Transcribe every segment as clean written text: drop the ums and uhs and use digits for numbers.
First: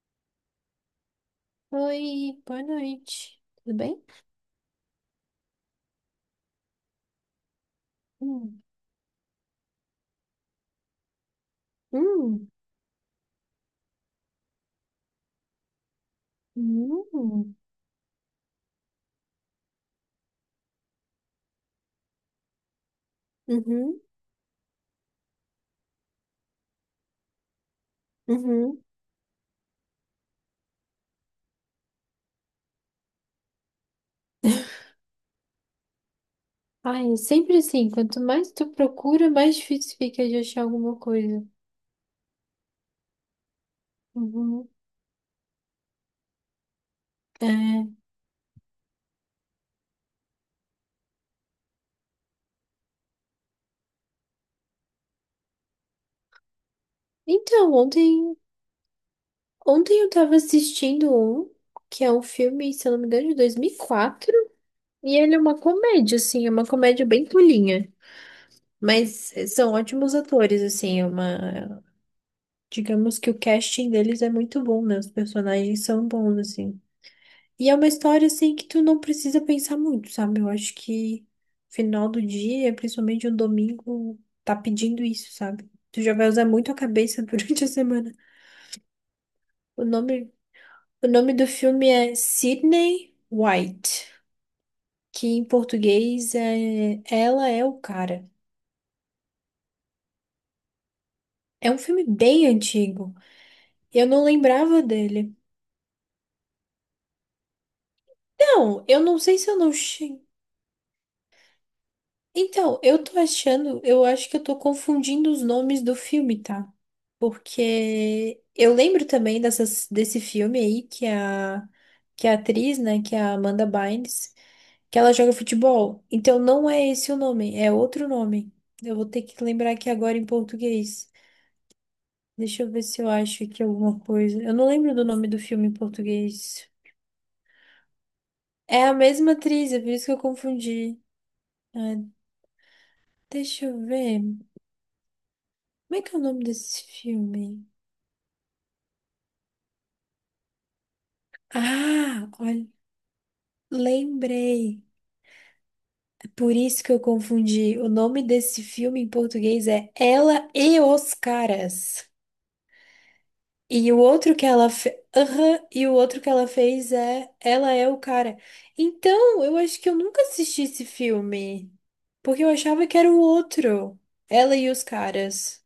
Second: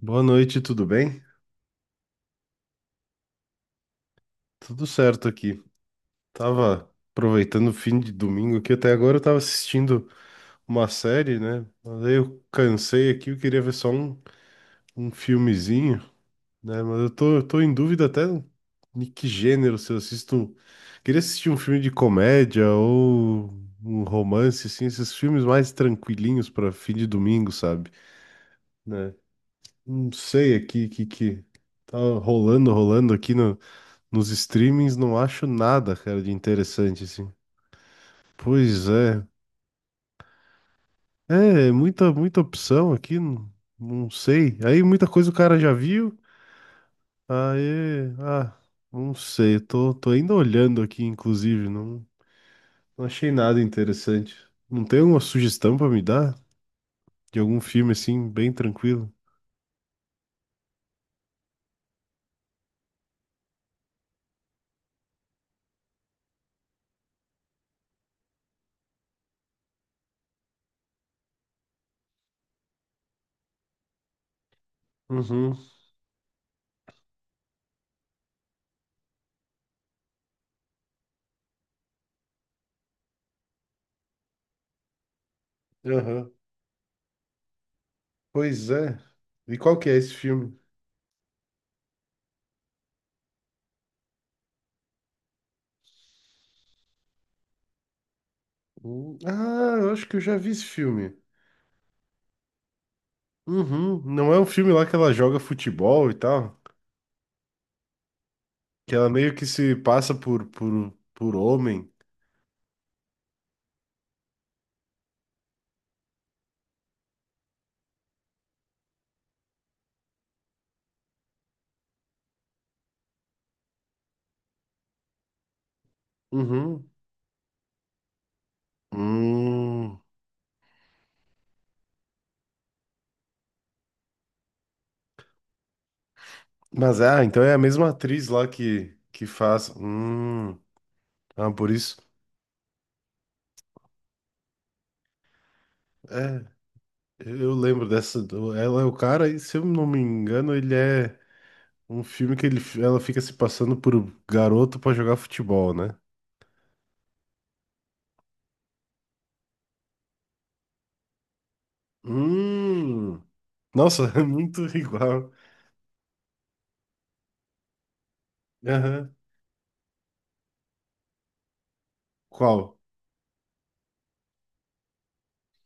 Boa noite, tudo bem? Oi, boa noite. Tudo bem? Tudo certo aqui. Tava aproveitando o fim de domingo Hum, aqui, até agora eu tava assistindo uma série, né? Mas aí eu hum, cansei aqui, eu queria ver só um filmezinho, né? Mas eu tô, eu hum, tô em dúvida até de que gênero, se eu assisto. Queria assistir um filme de comédia ou uhum, um romance, assim, esses filmes mais tranquilinhos pra fim de domingo, sabe? uhum. Né? Não sei aqui o que, que tá rolando, rolando aqui nos streamings, não acho nada, cara, de interessante, Ai, assim. sempre assim, quanto mais tu Pois é. procura, mais difícil fica de achar alguma coisa. É, muita, muita opção aqui, não, não sei. Uhum. Aí muita coisa o cara já viu. É. Aí, ah, não sei. Tô ainda olhando aqui, inclusive. Não, não achei nada interessante. Não tem alguma sugestão pra me dar? De algum Então, filme, assim, ontem, bem tranquilo? ontem eu tava assistindo um, que é um filme, se eu não me engano, de 2004. E ele é uma comédia, assim, é uma comédia bem tolinha, mas são ótimos atores, assim, é uma, digamos que o casting deles é muito bom, né? Os Uhum, personagens são bons, assim. E é uma história, assim, que tu não precisa pensar muito, sabe? Eu acho que final do dia, principalmente um domingo, tá pedindo isso, sabe? Tu já vai aham. usar muito a cabeça durante a semana. Pois é. E qual O que é esse nome, filme? o nome do filme é Sydney White, que em português é Ela é o Cara. Ah, eu acho que eu já vi esse filme. É um filme bem antigo. Uhum. Eu não Não é um filme lembrava lá que ela dele. joga futebol e tal? Não, Que eu ela não meio sei que se eu não. se passa por homem. Então, eu tô achando, eu acho que eu tô confundindo os nomes do filme, tá? Porque eu lembro também desse filme aí que a atriz, né, que é a Amanda Bynes, que ela joga futebol. Então não é Uhum. esse o nome, é outro nome. Eu vou ter que lembrar aqui Hum. agora em português. Deixa eu ver se eu acho aqui alguma coisa. Eu não lembro do nome do filme em português. Mas é, ah, então é a mesma atriz lá É a que mesma faz. atriz, é por isso que eu Hum. confundi. Ah, por Ah, isso. deixa eu ver. Como é que é o É, nome desse eu filme? lembro dessa. Ela é o cara, e se eu não me engano, ele é um Ah, filme que olha, ele, ela fica se passando por garoto lembrei. pra jogar futebol, né? É por isso que eu confundi. O nome desse filme em português é Ela e os Caras. Hum. E o Nossa, é outro que muito ela fez. igual. E o outro que ela fez é Ela é o Cara. Aham. Então, eu acho que eu nunca assisti esse filme. Porque eu Qual? achava que era o outro. Ela e os Caras.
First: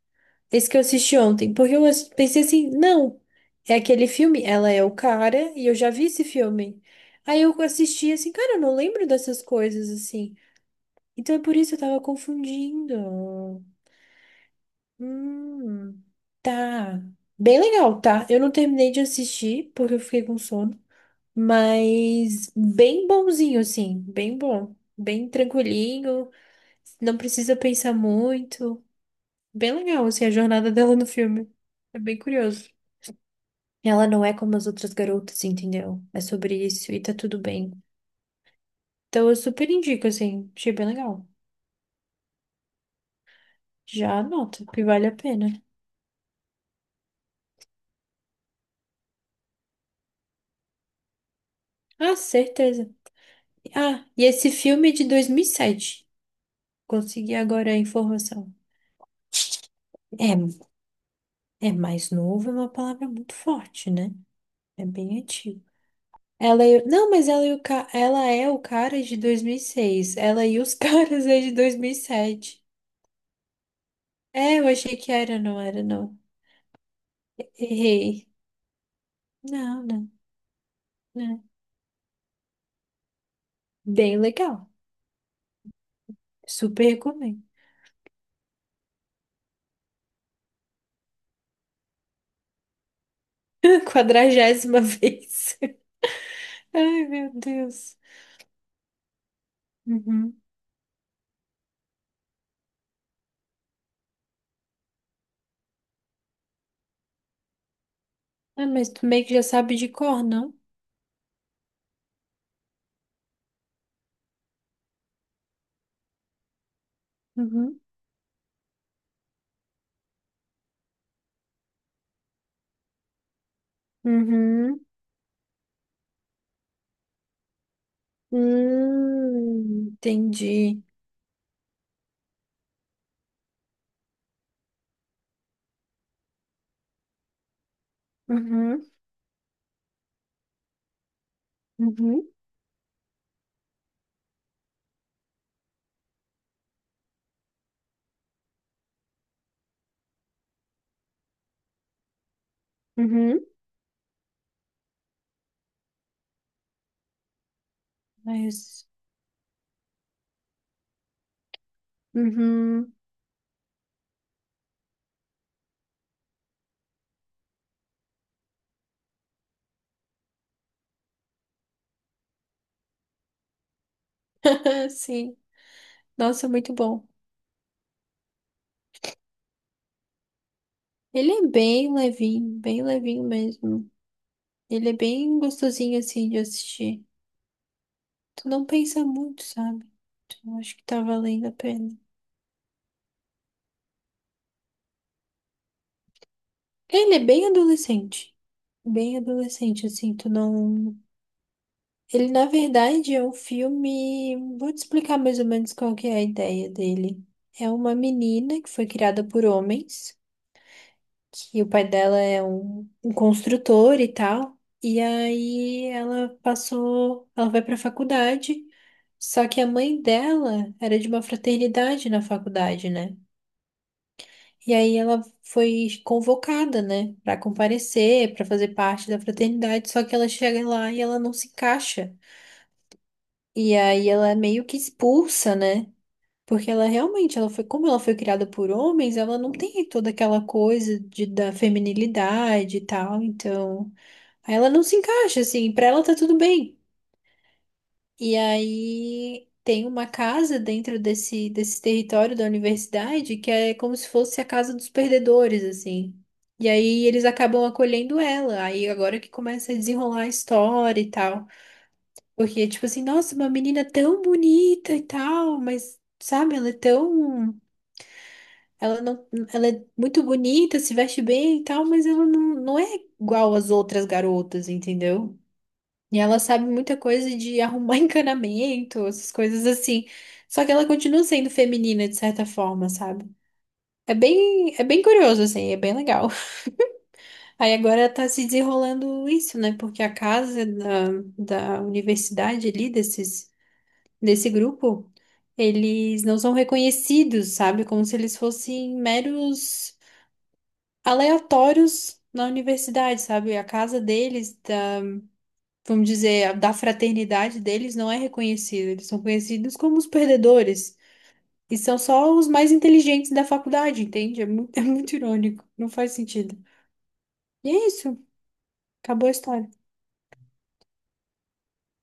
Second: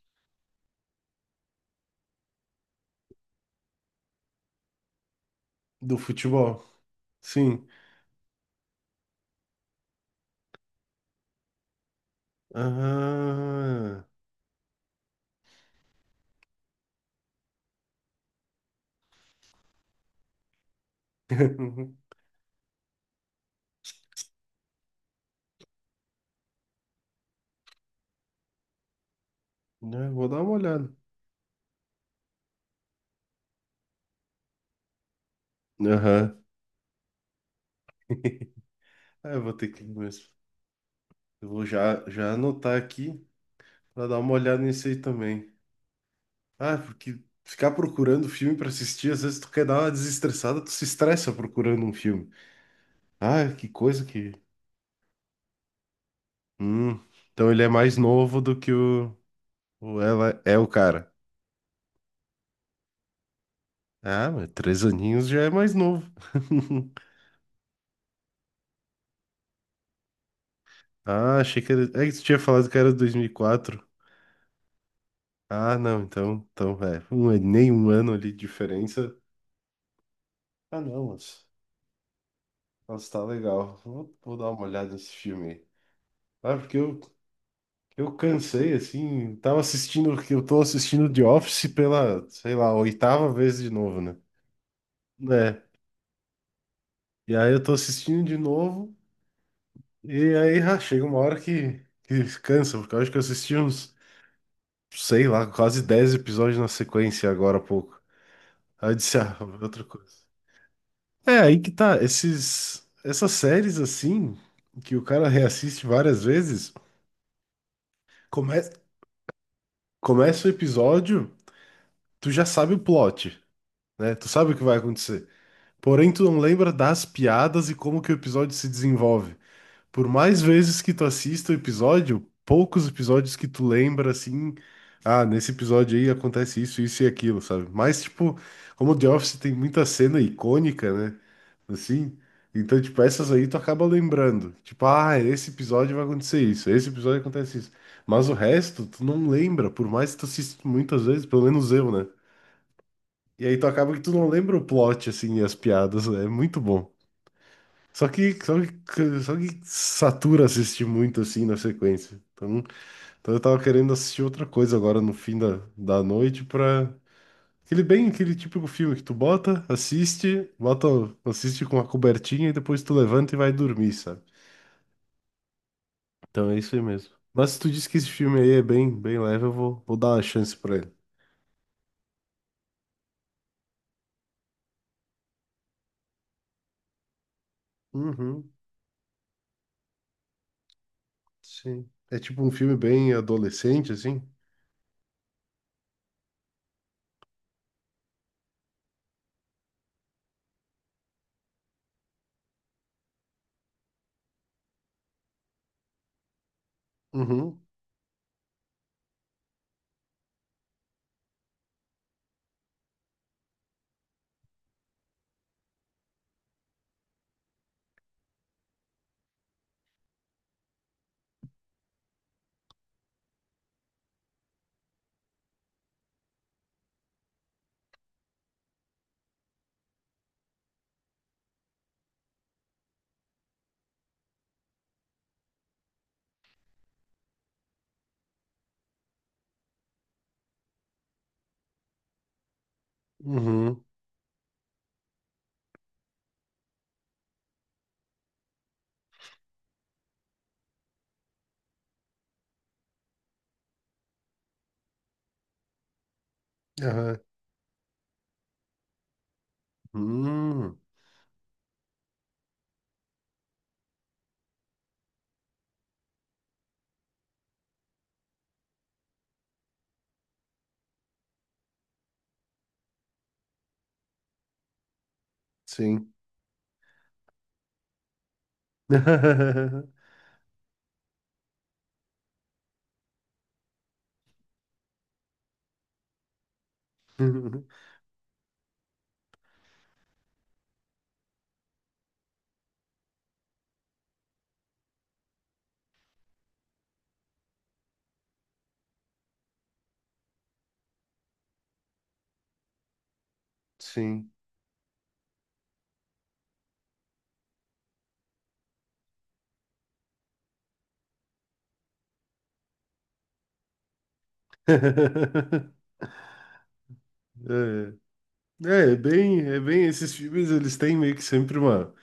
Esse que eu assisti ontem, porque eu pensei assim, não, é aquele filme, ela é o cara, e eu já Do vi esse futebol. filme. Aí eu Sim. assisti assim, cara, eu não lembro dessas coisas assim. Então é por isso que eu tava confundindo. Ah, Hum, tá. Bem legal, tá? Eu não terminei de assistir, porque eu fiquei com sono, mas bem bonzinho, assim, bem bom, bem tranquilinho, não precisa pensar muito. Bem legal, né, assim, vou a dar uma jornada olhada. dela no filme. É bem curioso. Ela não é como as outras garotas, entendeu? É Aham. sobre isso e tá tudo bem. Então Ah, eu eu vou ter super que ir indico, mesmo. assim, achei bem legal. Eu vou já, já anotar aqui pra Já dar uma olhada anota, que nisso aí vale a pena. também. Ah, porque ficar procurando filme pra assistir, às vezes tu quer dar uma desestressada, tu se estressa procurando um Ah, filme. certeza. Ah, que coisa Ah, e que. esse filme é de 2007. Hum, Consegui então ele é agora a mais novo informação. do que o ela É, é o cara. é mais novo, é uma palavra muito forte, né? Ah, mas três É bem aninhos já é antigo. mais novo. Não, mas ela, ela é o cara de 2006. Ela e os caras Ah, é de achei que era. É que tu tinha 2007. falado que era 2004. É, eu achei que era, não Ah, era, não, não. então, é, nem um ano Errei. ali de diferença. Não, Ah, não, não. mas tá legal. Vou, Bem vou dar uma legal. olhada nesse filme aí. Ah, porque Super recomendo. eu, cansei, assim, tava assistindo, que eu tô assistindo The Office pela, sei lá, oitava vez de novo, né? Quadragésima vez. É, Ai, meu e aí eu tô Deus. assistindo de novo, e Uhum. aí ah, chega uma hora que, cansa, porque eu acho que eu assisti uns, sei lá, quase 10 episódios na sequência agora há pouco. Ah, mas Aí eu tu disse, meio que ah, já sabe outra de coisa. cor, não? É, aí que tá, esses, essas séries assim, que o cara reassiste várias vezes, Uhum. come, começa o episódio, tu já sabe o plot, né? Tu sabe o que vai Uhum. acontecer. Porém, tu não lembra das piadas e como que o episódio se desenvolve. Por mais vezes Entendi. que tu assista o episódio, poucos episódios que tu lembra assim, ah, nesse episódio aí acontece isso, isso e aquilo, sabe? Mas, tipo, Uhum. como o The Office tem muita cena icônica, né? Assim. Uhum. Então, tipo, essas aí tu acaba lembrando. Tipo, ah, esse episódio vai acontecer isso, esse episódio acontece isso. Mas o resto, tu não lembra, por mais que tu assista muitas vezes, pelo menos eu, né? Uhum. E aí tu acaba que tu não lembra o plot, assim, e as piadas, né? É muito bom. Só que, só Mas. que, só que satura assistir muito, assim, na sequência. Então, Uhum. Eu tava querendo assistir outra coisa agora no fim da noite pra, aquele bem, aquele típico filme que tu bota, assiste com uma cobertinha e depois tu levanta e vai dormir, sabe? Ah, sim. Nossa, Então é muito isso aí bom. mesmo. Mas se tu disse que esse filme aí é bem, bem leve, eu vou, dar uma chance pra ele. Ele é bem levinho mesmo. Ele é bem gostosinho assim de assistir. Tu Uhum, não pensa muito, sabe? Então acho que tá valendo a sim. pena. É tipo um filme bem adolescente, assim? Ele é bem adolescente. Bem adolescente, assim, tu não. Ele, na verdade, é um filme. Vou te explicar mais ou menos qual que é a ideia dele. Uhum, É uma menina que foi criada por homens, que o pai dela é um construtor e tal. E aí ela passou. Ela vai pra faculdade. Só que a mãe dela era de uma fraternidade na faculdade, né? E aí ela foi convocada, né, pra comparecer, pra fazer parte da fraternidade, só que ela chega lá e ela não se encaixa. E aí ela é meio que expulsa, né? Porque ela realmente, ela foi, como ela foi criada por homens, ela não tem toda aquela coisa de, da feminilidade e tal, uhum, então, aí ela não se encaixa assim, pra ela tá tudo bem. E aí tem uma casa dentro desse, território da universidade que é como se fosse a casa dos perdedores, assim. E aí aham, eles acabam acolhendo ela. Aí agora que começa a desenrolar a hum, história e tal. Porque, tipo assim, nossa, uma menina tão bonita e tal, mas, sabe, ela é tão. Ela não, ela é muito bonita, se veste bem e tal, mas ela não, não é igual às outras garotas, entendeu? sim. E ela sabe muita coisa de arrumar encanamento, essas coisas assim. Só que ela continua sendo feminina de certa forma, sabe? É bem curioso, assim, é bem legal. Aí agora tá se desenrolando isso, né? Porque a casa da universidade ali, desse grupo, eles não são reconhecidos, sabe? Como se eles fossem meros aleatórios na universidade, sabe? A casa Sim. deles, vamos dizer, da fraternidade deles não é reconhecida. Eles são conhecidos como os perdedores. E são só os mais inteligentes da faculdade, entende? É muito, é muito irônico. Não faz sentido. E é isso. É, é Acabou a é história. bem, esses filmes eles têm meio que sempre uma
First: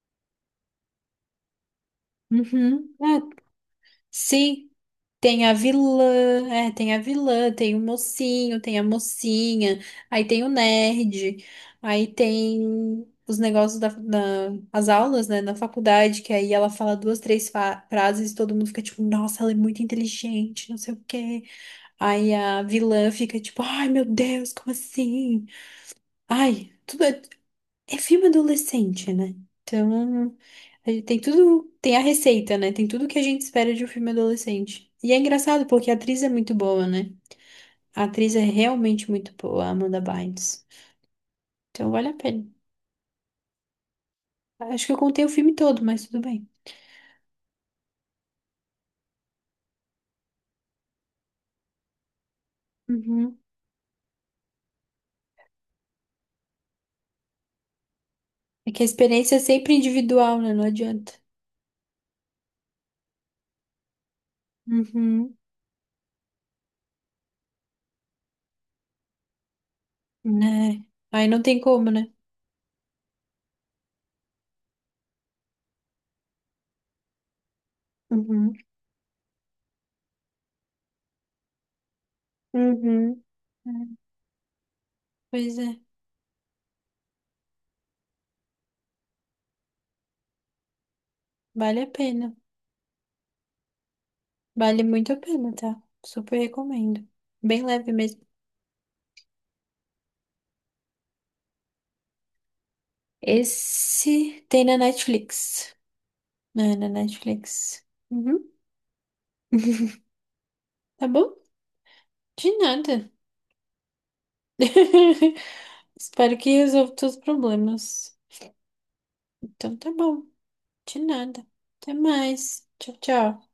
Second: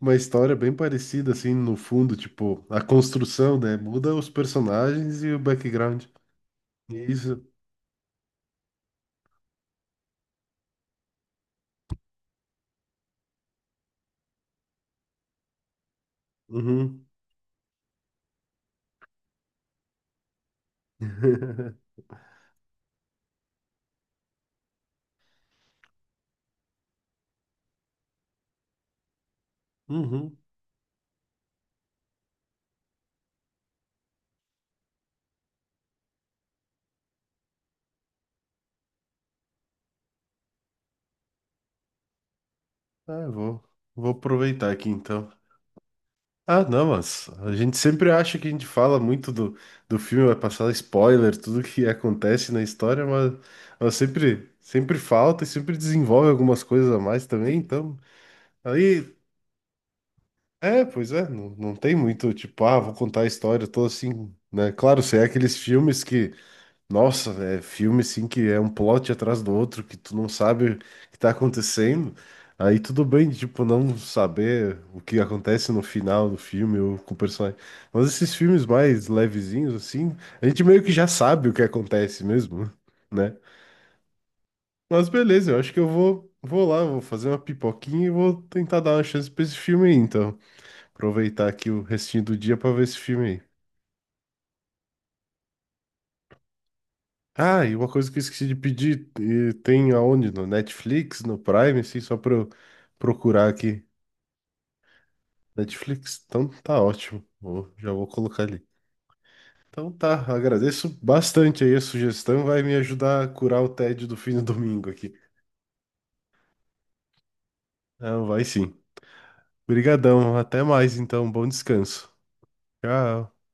história bem parecida, assim, no fundo, tipo, a Uhum. É, construção, né? Muda os sim. personagens e o Tem a vilã, background. é, tem a Isso. vilã, tem o mocinho, tem a mocinha, aí tem o nerd, aí tem os negócios as aulas, né, na faculdade, que aí ela fala Uhum. duas, três frases e todo mundo fica tipo, nossa, ela é muito inteligente, não sei o quê. Aí a vilã fica tipo, ai meu Deus, como assim? Ai, tudo, é filme adolescente, né? Então, Uhum. a gente tem tudo, tem a receita, né? Tem tudo que a gente espera de um filme adolescente. E é engraçado porque a atriz é muito boa, né? A atriz é realmente muito boa, a Amanda Bynes. Então, vale a pena. Ah, eu vou, aproveitar Acho aqui que eu contei o então. filme todo, mas tudo bem. Ah, não, mas a gente sempre acha que a gente fala muito do filme, vai passar spoiler, tudo que acontece na história, Uhum. mas sempre, sempre falta e sempre desenvolve algumas coisas a mais também, então. É que a Aí experiência é sempre individual, né? Não é, pois adianta. é, não, não tem muito, tipo, ah, vou contar a história, tô assim, né? Claro, se é Uhum. aqueles filmes que, nossa, é filme assim que é um plot atrás do outro, que tu não sabe o Né? que Aí tá não tem como, né? acontecendo, aí tudo bem, tipo, não saber o que acontece no final do filme ou com o personagem. Mas esses Uhum. filmes mais levezinhos, assim, a gente meio que já sabe o que acontece mesmo, Uhum. né? É, Mas beleza, pois eu acho que é, eu vou, lá, vou fazer uma pipoquinha e vou tentar dar uma chance pra esse filme aí, então. Aproveitar aqui vale o a restinho pena. do dia pra ver esse filme aí. Vale muito a pena, tá? Super recomendo. Bem Ah, e uma leve coisa que eu mesmo. esqueci de pedir, e tem aonde? No Netflix, no Prime, assim, só pra eu procurar aqui. Esse tem na Netflix. Netflix? Então É, tá na ótimo. Netflix. Já vou colocar Uhum. ali. Então tá, agradeço Tá bom? bastante aí a sugestão, De vai me nada. ajudar a curar o tédio do fim do domingo aqui. Espero que resolva todos os problemas. Não, vai sim. Então tá bom. Obrigadão, até mais De então, nada. bom Até descanso. mais. Tchau, Tchau. tchau.